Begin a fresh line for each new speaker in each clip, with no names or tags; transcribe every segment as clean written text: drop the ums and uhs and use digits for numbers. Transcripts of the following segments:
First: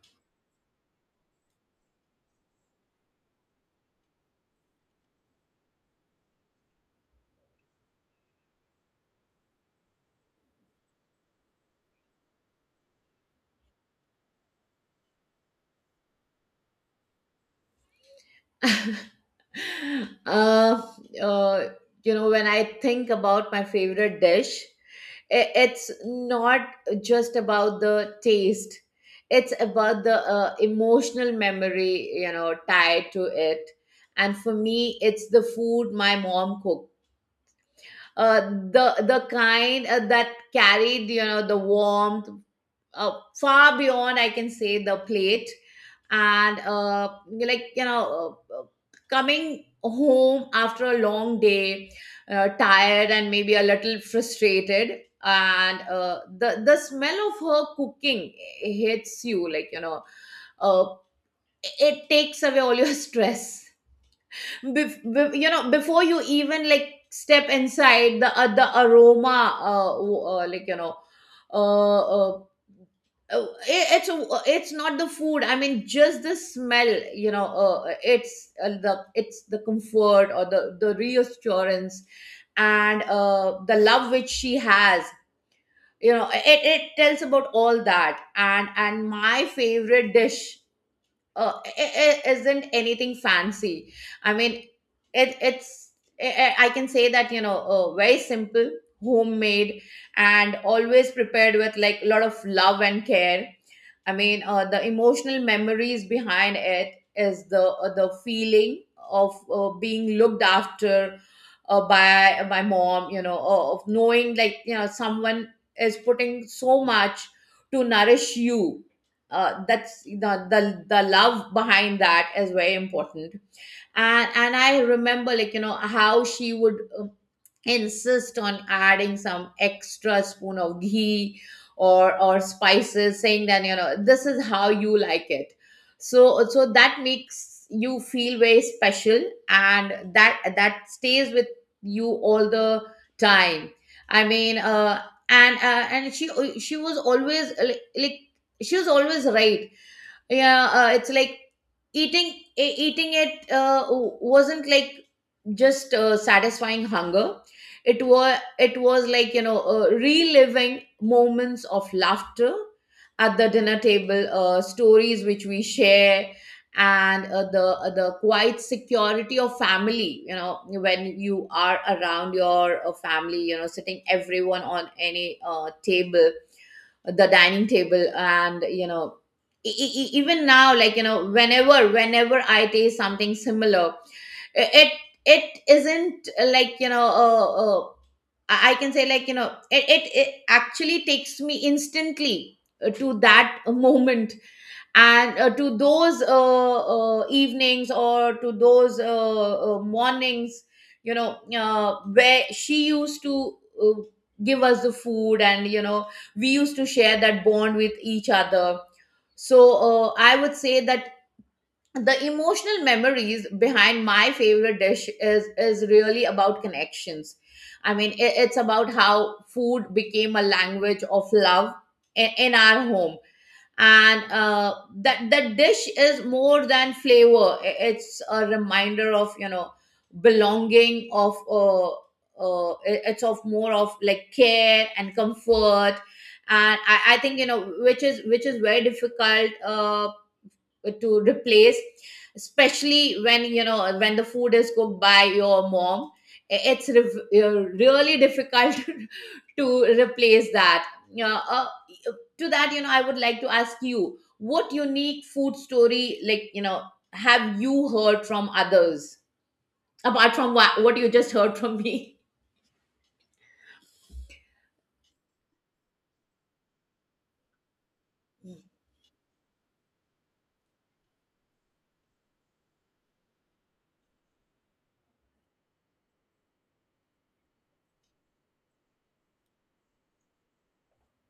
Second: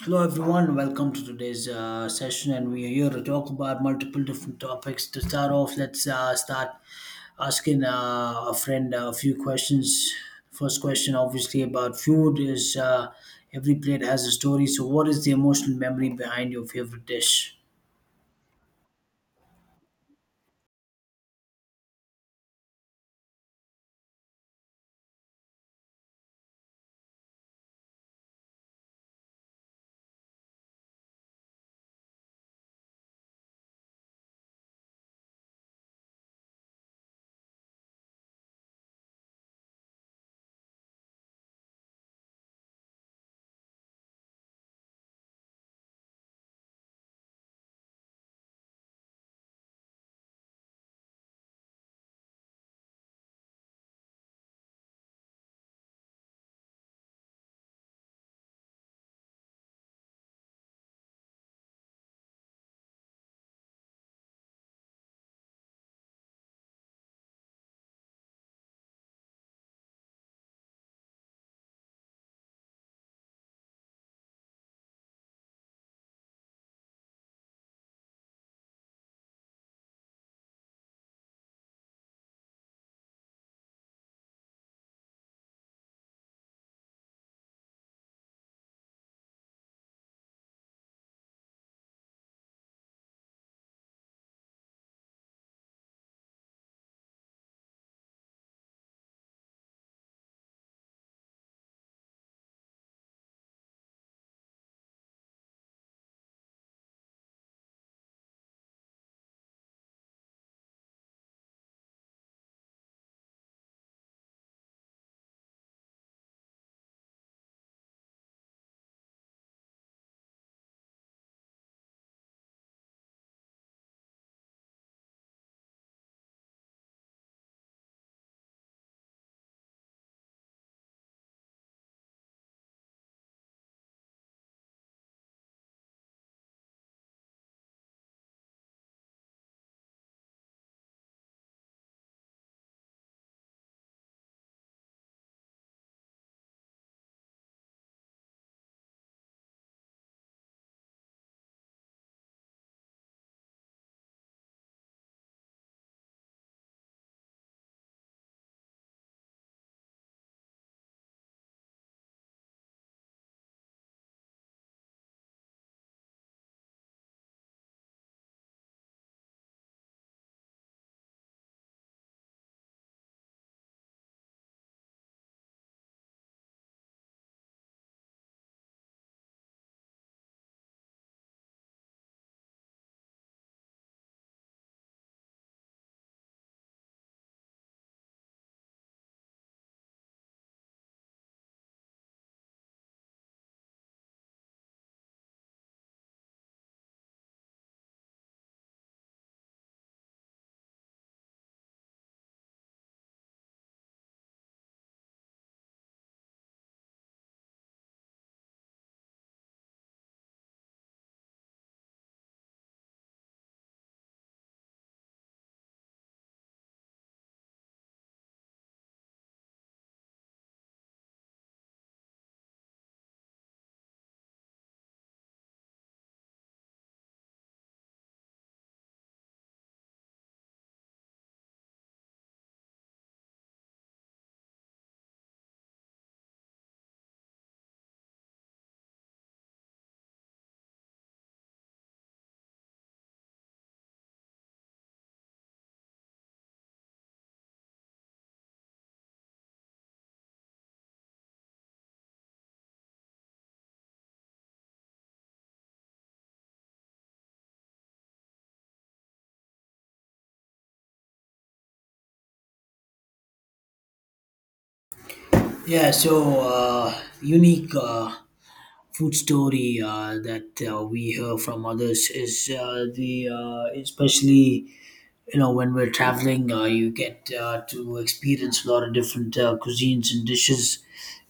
Hello everyone, welcome to today's session, and we are here to talk about multiple different topics. To start off, let's start asking a friend a few questions. First question, obviously, about food is every plate has a story. So, what is the emotional memory behind your favorite dish?
uh, uh, you know, when I think about my favorite dish, it's not just about the taste. It's about the emotional memory, you know, tied to it. And for me, it's the food my mom cooked. Uh, the kind that carried, you know, the warmth uh, far beyond I can say the plate and like you know uh, uh, coming home after a long day, tired and maybe a little frustrated, and the smell of her cooking hits you like you know uh, it takes away all your stress. You know, before you even like step inside, the aroma w- like you know uh, uh it- it's not the food, I mean just the smell. It's the it's the comfort or the reassurance and the love which she has, you know, it tells about all that. And my favorite dish, it isn't anything fancy. I mean, it it's I can say that, you know, very simple, homemade, and always prepared with like a lot of love and care. I mean, the emotional memories behind it is the feeling of being looked after by my mom. You know, of knowing, like you know, someone is putting so much to nourish you. That's the, the love behind that is very important. And I remember, like you know, how she would insist on adding some extra spoon of ghee or spices, saying that, you know, this is how you like it. So that makes you feel very special, and that stays with you all the time, I mean and she was always like, she was always right. Yeah, it's like eating, eating it wasn't like just satisfying hunger. It was like, you know, reliving moments of laughter at the dinner table, stories which we share, and the quiet security of family, you know, when you are around your family, you know, sitting everyone on any table, the dining table. And you know, even now, like you know, whenever I taste something similar, it it isn't I can say, like you know, it actually takes me instantly to that moment, and to those evenings or to those mornings, you know, where she used to uh, give us the food. And you know, we used to share that bond with each other. So I would say that the emotional memories behind my favorite dish is really about connections. I mean, it's about how food became a language of love in our home. And that dish is more than flavor. It's a reminder of, you know, belonging, of it's of more of like care and comfort. And I think, you know, which is very difficult to replace, especially when, you know, when the food is cooked by your mom. Really difficult to replace that, you know. To that You know, I would like to ask you, what unique food story, like you know, have you heard from others, apart from what you just heard from me.
Yeah, so unique.
Mm.
Food story that we hear from others is the especially you know when we're traveling you get to experience a lot of different cuisines and dishes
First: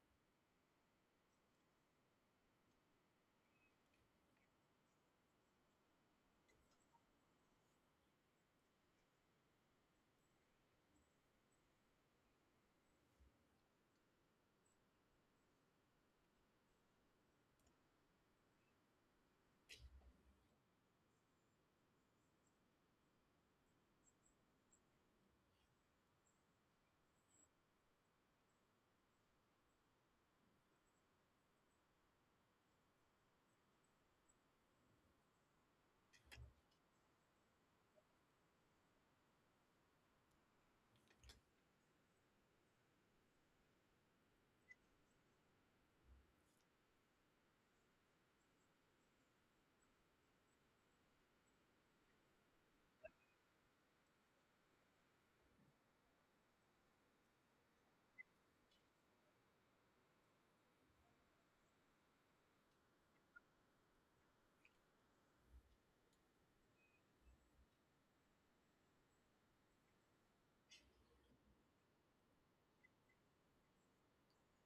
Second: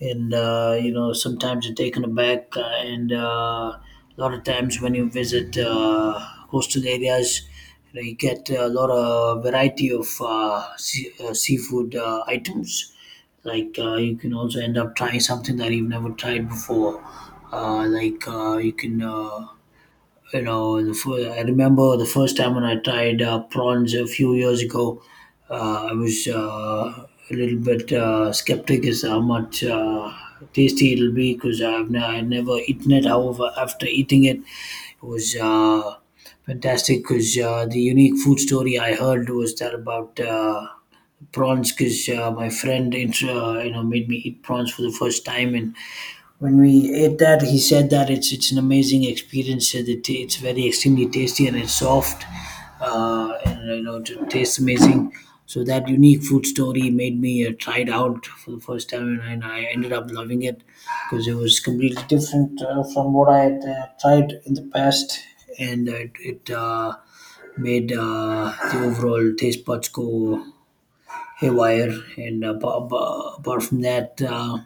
and you know sometimes you're taken aback and a lot of times when you visit coastal areas, you know, you get a lot of variety of seafood items like you can also end up trying something that you've never tried before, like you can you know I remember the first time when I tried prawns a few years ago. I was a little bit skeptic as to how much tasty it'll be because I never eaten it. However, after eating it, it was fantastic because the unique food story I heard was that about prawns, because my friend you know made me eat prawns for the first time, and when we ate that, he said that it's an amazing experience. The it's very extremely tasty and it's soft, and you know it tastes amazing. So that unique food story made me try it out for the first time, and I ended up loving it because it was completely different from what I had tried in the past. And it, it made the overall taste buds go haywire. And apart from that,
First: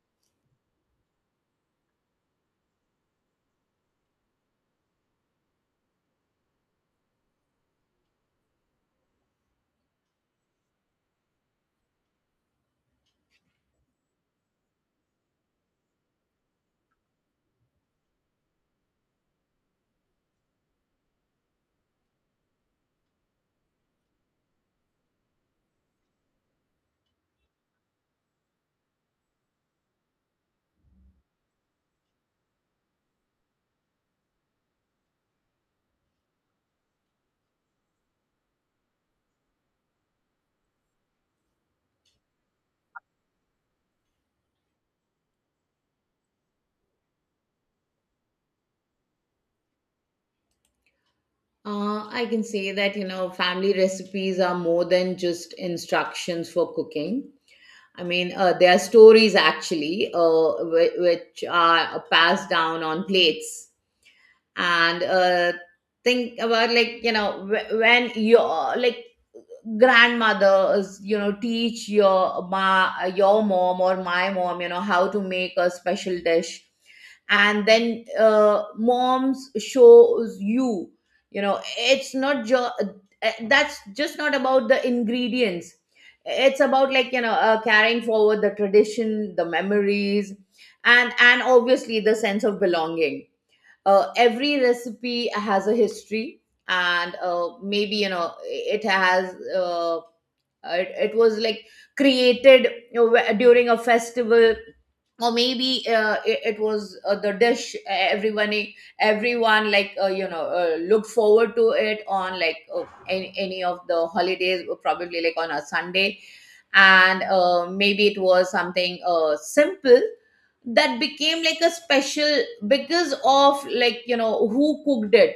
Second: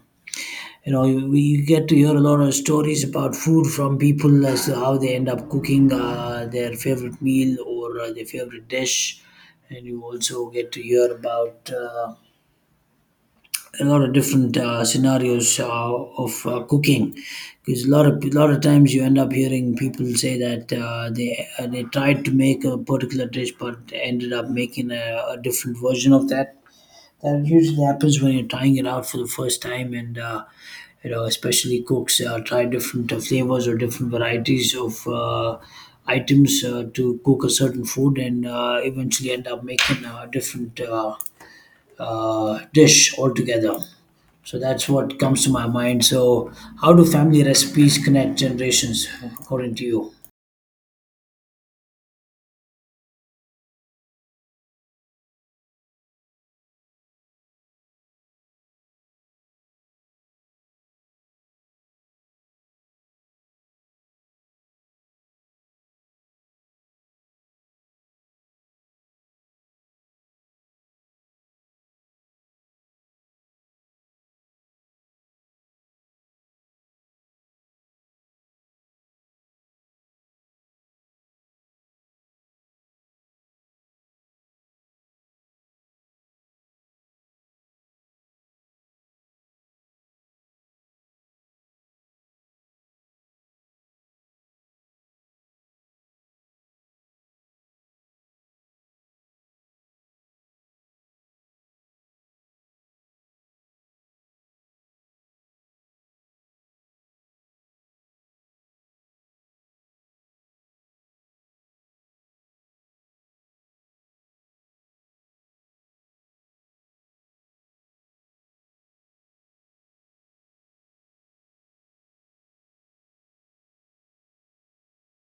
you know, you, we get to hear a lot of stories about food from people as to how they end up cooking their favorite meal or their favorite dish. And you also get to hear about a lot of different scenarios of cooking, because a lot of times you end up hearing people say that they tried to make a particular dish but ended up making a different version of that. That usually happens when you're trying it out for the first time, and you know, especially cooks try different flavors or different varieties of items to cook a certain food, and eventually end up making a different dish altogether. So that's what comes to my mind. So, how do family recipes connect generations, according to you?
I can say that, you know, family recipes are more than just instructions for cooking. I mean, there are stories, actually, which are passed down on plates. And think about, like, you know, when you're like, grandmothers, you know, teach your ma your mom or my mom, you know, how to make a special dish. And then moms shows you, you know, it's not just, that's just not about the ingredients, it's about, like you know, carrying forward the tradition, the memories, and obviously the sense of belonging. Every recipe has a history, and maybe, you know, it was like created, you know, during a festival. Or maybe it was the dish everyone, like looked forward to it on like any of the holidays, or probably like on a Sunday. And maybe it was something simple that became like a special because of, like you know, who cooked it.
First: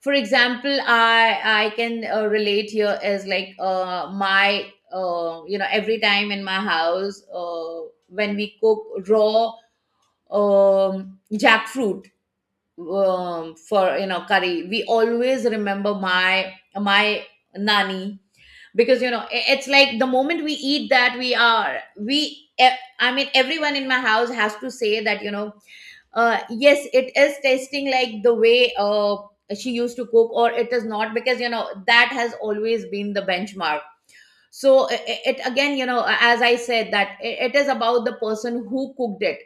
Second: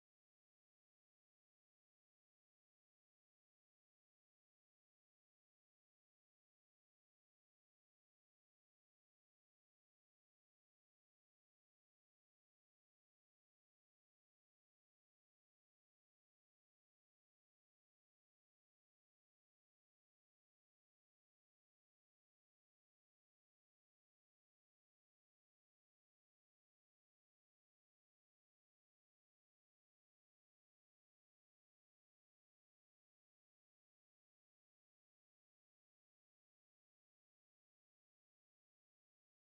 For example, I can relate here as like, my, you know, every time in my house, when we cook raw jackfruit, for, you know, curry, we always remember my, my nani. Because you know, it's like, the moment we eat that, we are we e- I mean, everyone in my house has to say that, you know, yes, it is tasting like the way she used to cook, or it is not, because you know that has always been the benchmark. So, it, again, you know, as I said, that I- it is about the person who cooked it.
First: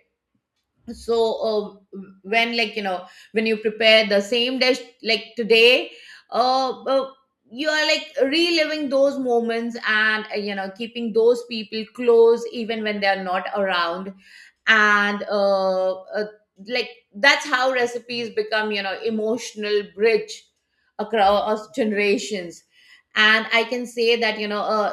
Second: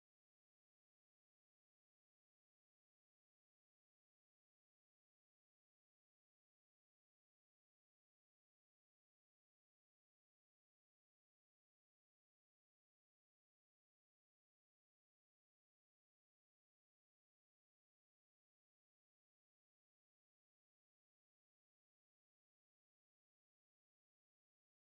So when, like you know, when you prepare the same dish like today, uh, uh you are like reliving those moments, and you know, keeping those people close even when they are not around. And like that's how recipes become, you know, emotional bridge across generations. And I can say that, you know,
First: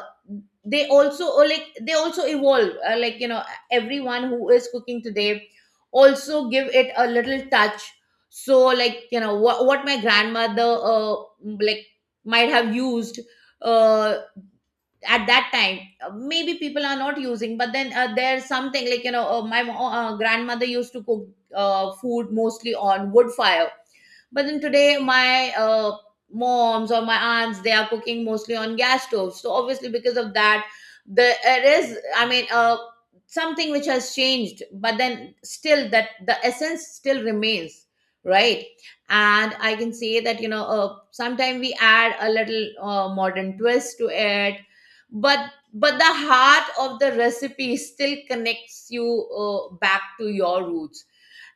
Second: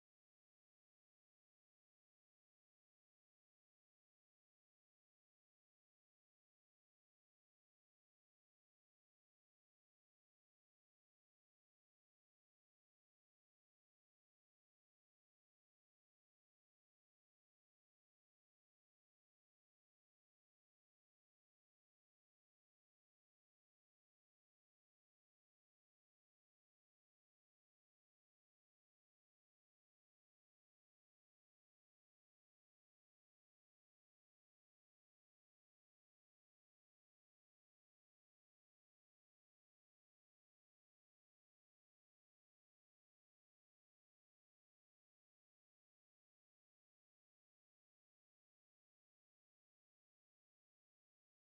they also, or like, they also evolve. Like you know, everyone who is cooking today also give it a little touch. So, like you know, what my grandmother like might have used uh at that time, maybe people are not using. But then there's something, like you know, grandmother used to cook food mostly on wood fire. But then today, my moms or my aunts, they are cooking mostly on gas stoves. So obviously, because of that, the it is. I mean, something which has changed, but then still that the essence still remains, right? And I can say that, you know, sometimes we add a little modern twist to it, but the heart of the recipe still connects you back to your roots.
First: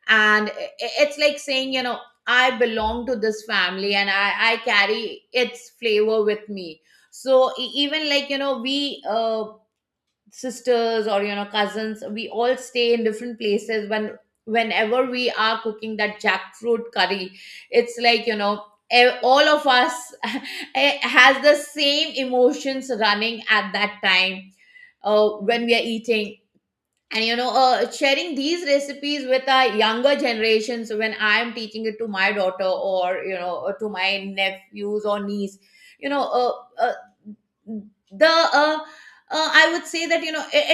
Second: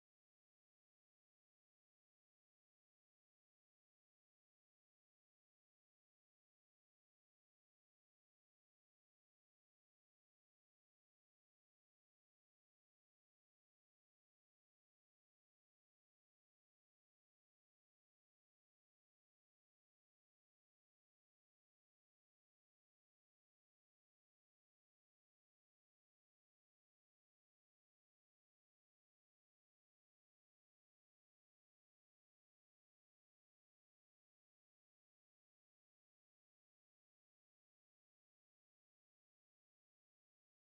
And it's like saying, you know, I belong to this family, and I carry its flavor with me. So, even, like you know, we sisters, or you know, cousins, we all stay in different places. Whenever we are cooking that jackfruit curry, it's like, you know, all of us has the same emotions running at that time, when we are eating. And you know, sharing these recipes with our younger generations, when I'm teaching it to my daughter, or you know, or to my nephews or niece. You know, uh, the I would say that, you know,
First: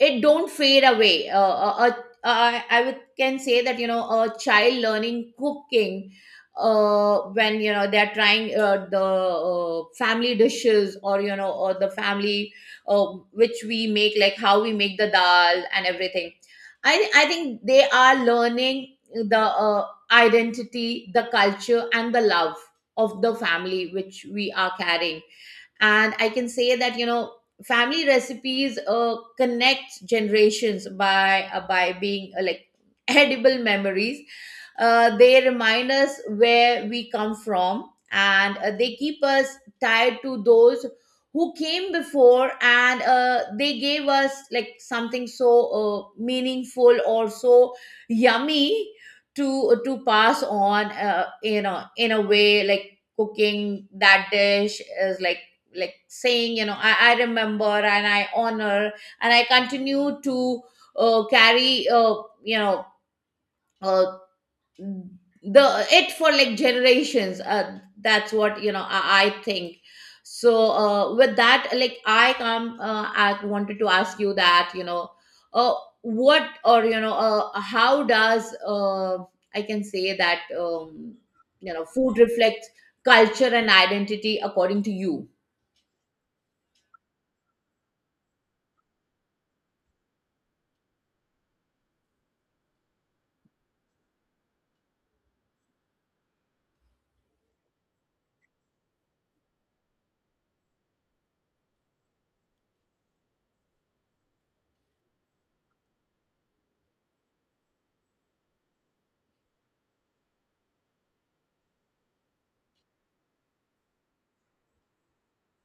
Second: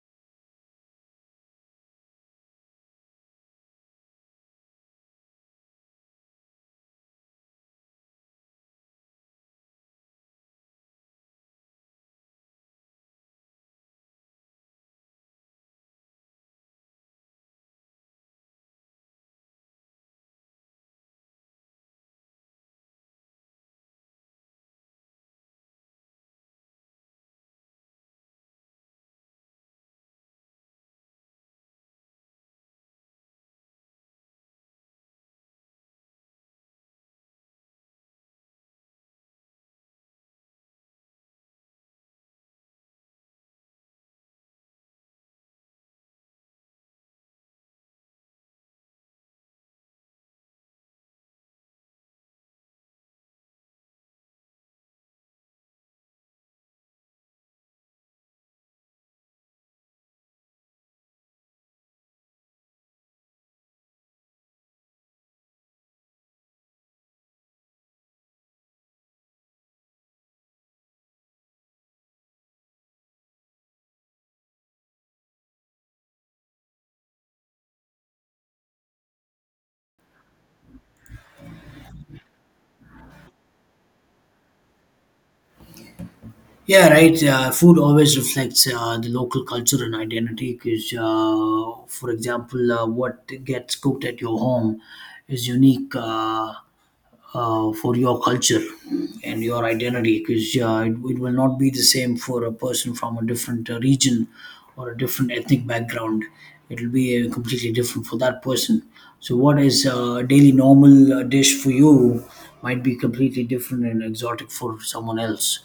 it, it don't fade away. I would can say that, you know, a child learning cooking, when you know, they're trying the family dishes, or you know, or the family, uh, which we make, like how we make the dal and everything, I think they are learning the uh, identity, the culture, and the love of the family which we are carrying. And I can say that, you know, family recipes connect generations by being edible memories. They remind us where we come from, and they keep us tied to those who came before. And they gave us like something so meaningful, or so yummy, to pass on, you know. In a way, like, cooking that dish is like, saying, you know, I remember, and I honor, and I continue to carry you know uh, the it for like generations. That's what, you know, I think. So with that, like I wanted to ask you that, you know, uh, what, or you know, how does I can say that, you know, food reflects culture and identity, according to you?
Yeah, right. Food always reflects the local culture and identity because, for example, what gets cooked at your home is unique for your culture and your identity, because it will not be the same for a person from a different region or a different ethnic background. It will be completely different for that person. So, what is a daily normal dish for you might be completely different and exotic for someone else.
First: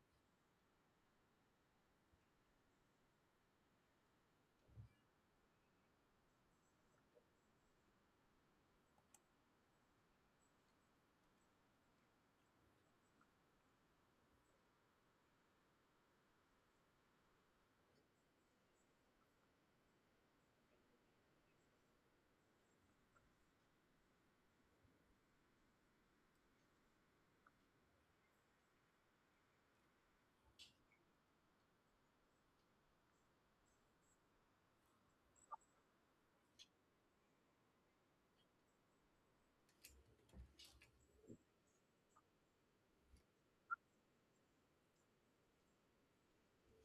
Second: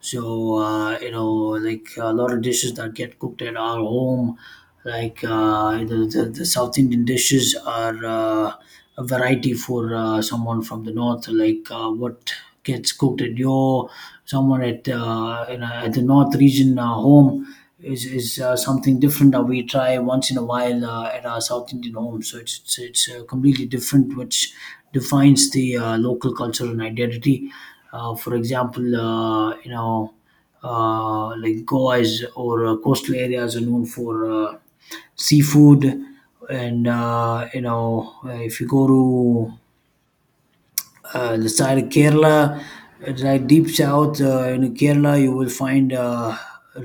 So you know, like a lot of dishes that get cooked at our home, like the South Indian dishes are a variety for someone from the north. Like what gets cooked at your someone at at the north region home is something different that we try once in a while at our South Indian home. So it's completely different, which defines the local culture and identity. For example, you know, like Goa's or coastal areas are known for seafood, and you know, if you go to the side of Kerala, it's like deep south in Kerala, you will find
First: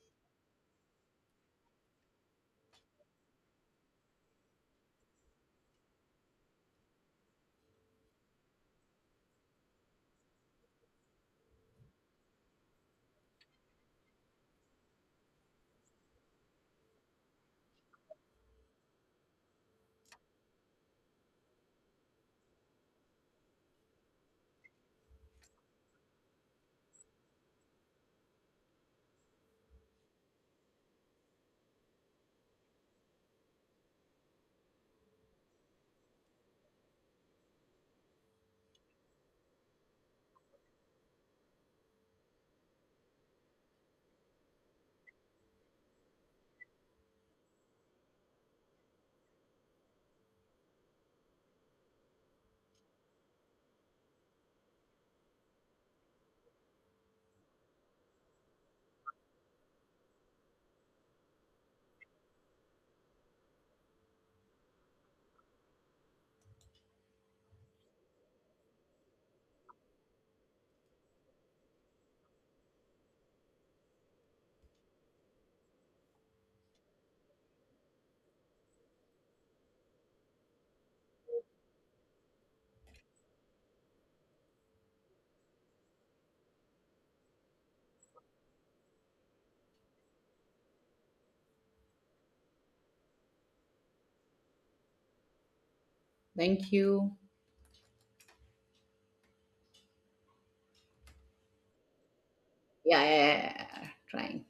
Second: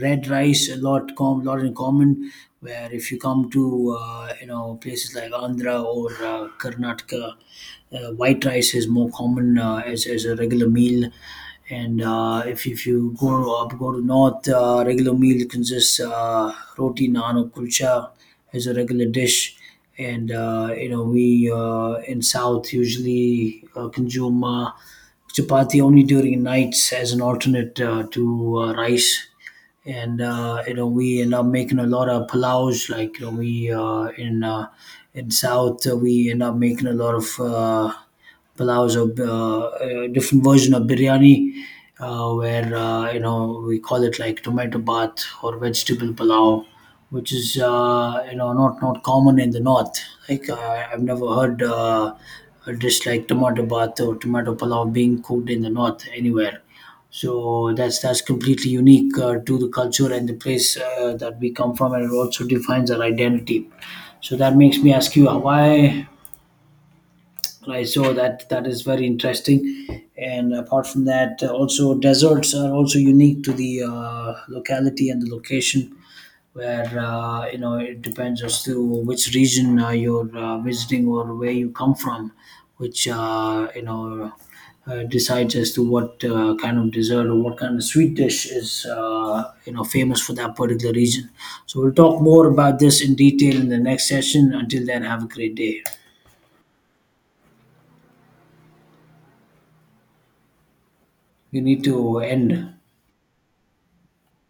red rice a lot, lot in common. Where if you come to you know places like Andhra or Karnataka, white rice is more common as a regular meal. And if you go up, go to north, regular meal consists roti, naan, or kulcha as a regular dish. And you know we in South usually consume chapati only during nights as an alternate to rice. And you know we end up making a lot of palaus, like you know we in south we end up making a lot of palaus or a different version of biryani, where you know we call it like tomato bath or vegetable palau, which is you know not common in the north. Like I've never heard a dish like tomato bath or tomato palau being cooked in the north anywhere. So that's completely unique to the culture and the place that we come from, and it also defines our identity. So that makes me ask you Hawaii, right? So that is very interesting. And apart from that, also deserts are also unique to the locality and the location, where you know it depends as to which region you're visiting or where you come from, which you know decides as to what kind of dessert or what kind of sweet dish is you know famous for that particular region. So we'll talk more about this in detail in the next session. Until then, have a great day.
Thank you.
We need to end.
Yeah, yeah, yeah. Yeah, yeah. Trying.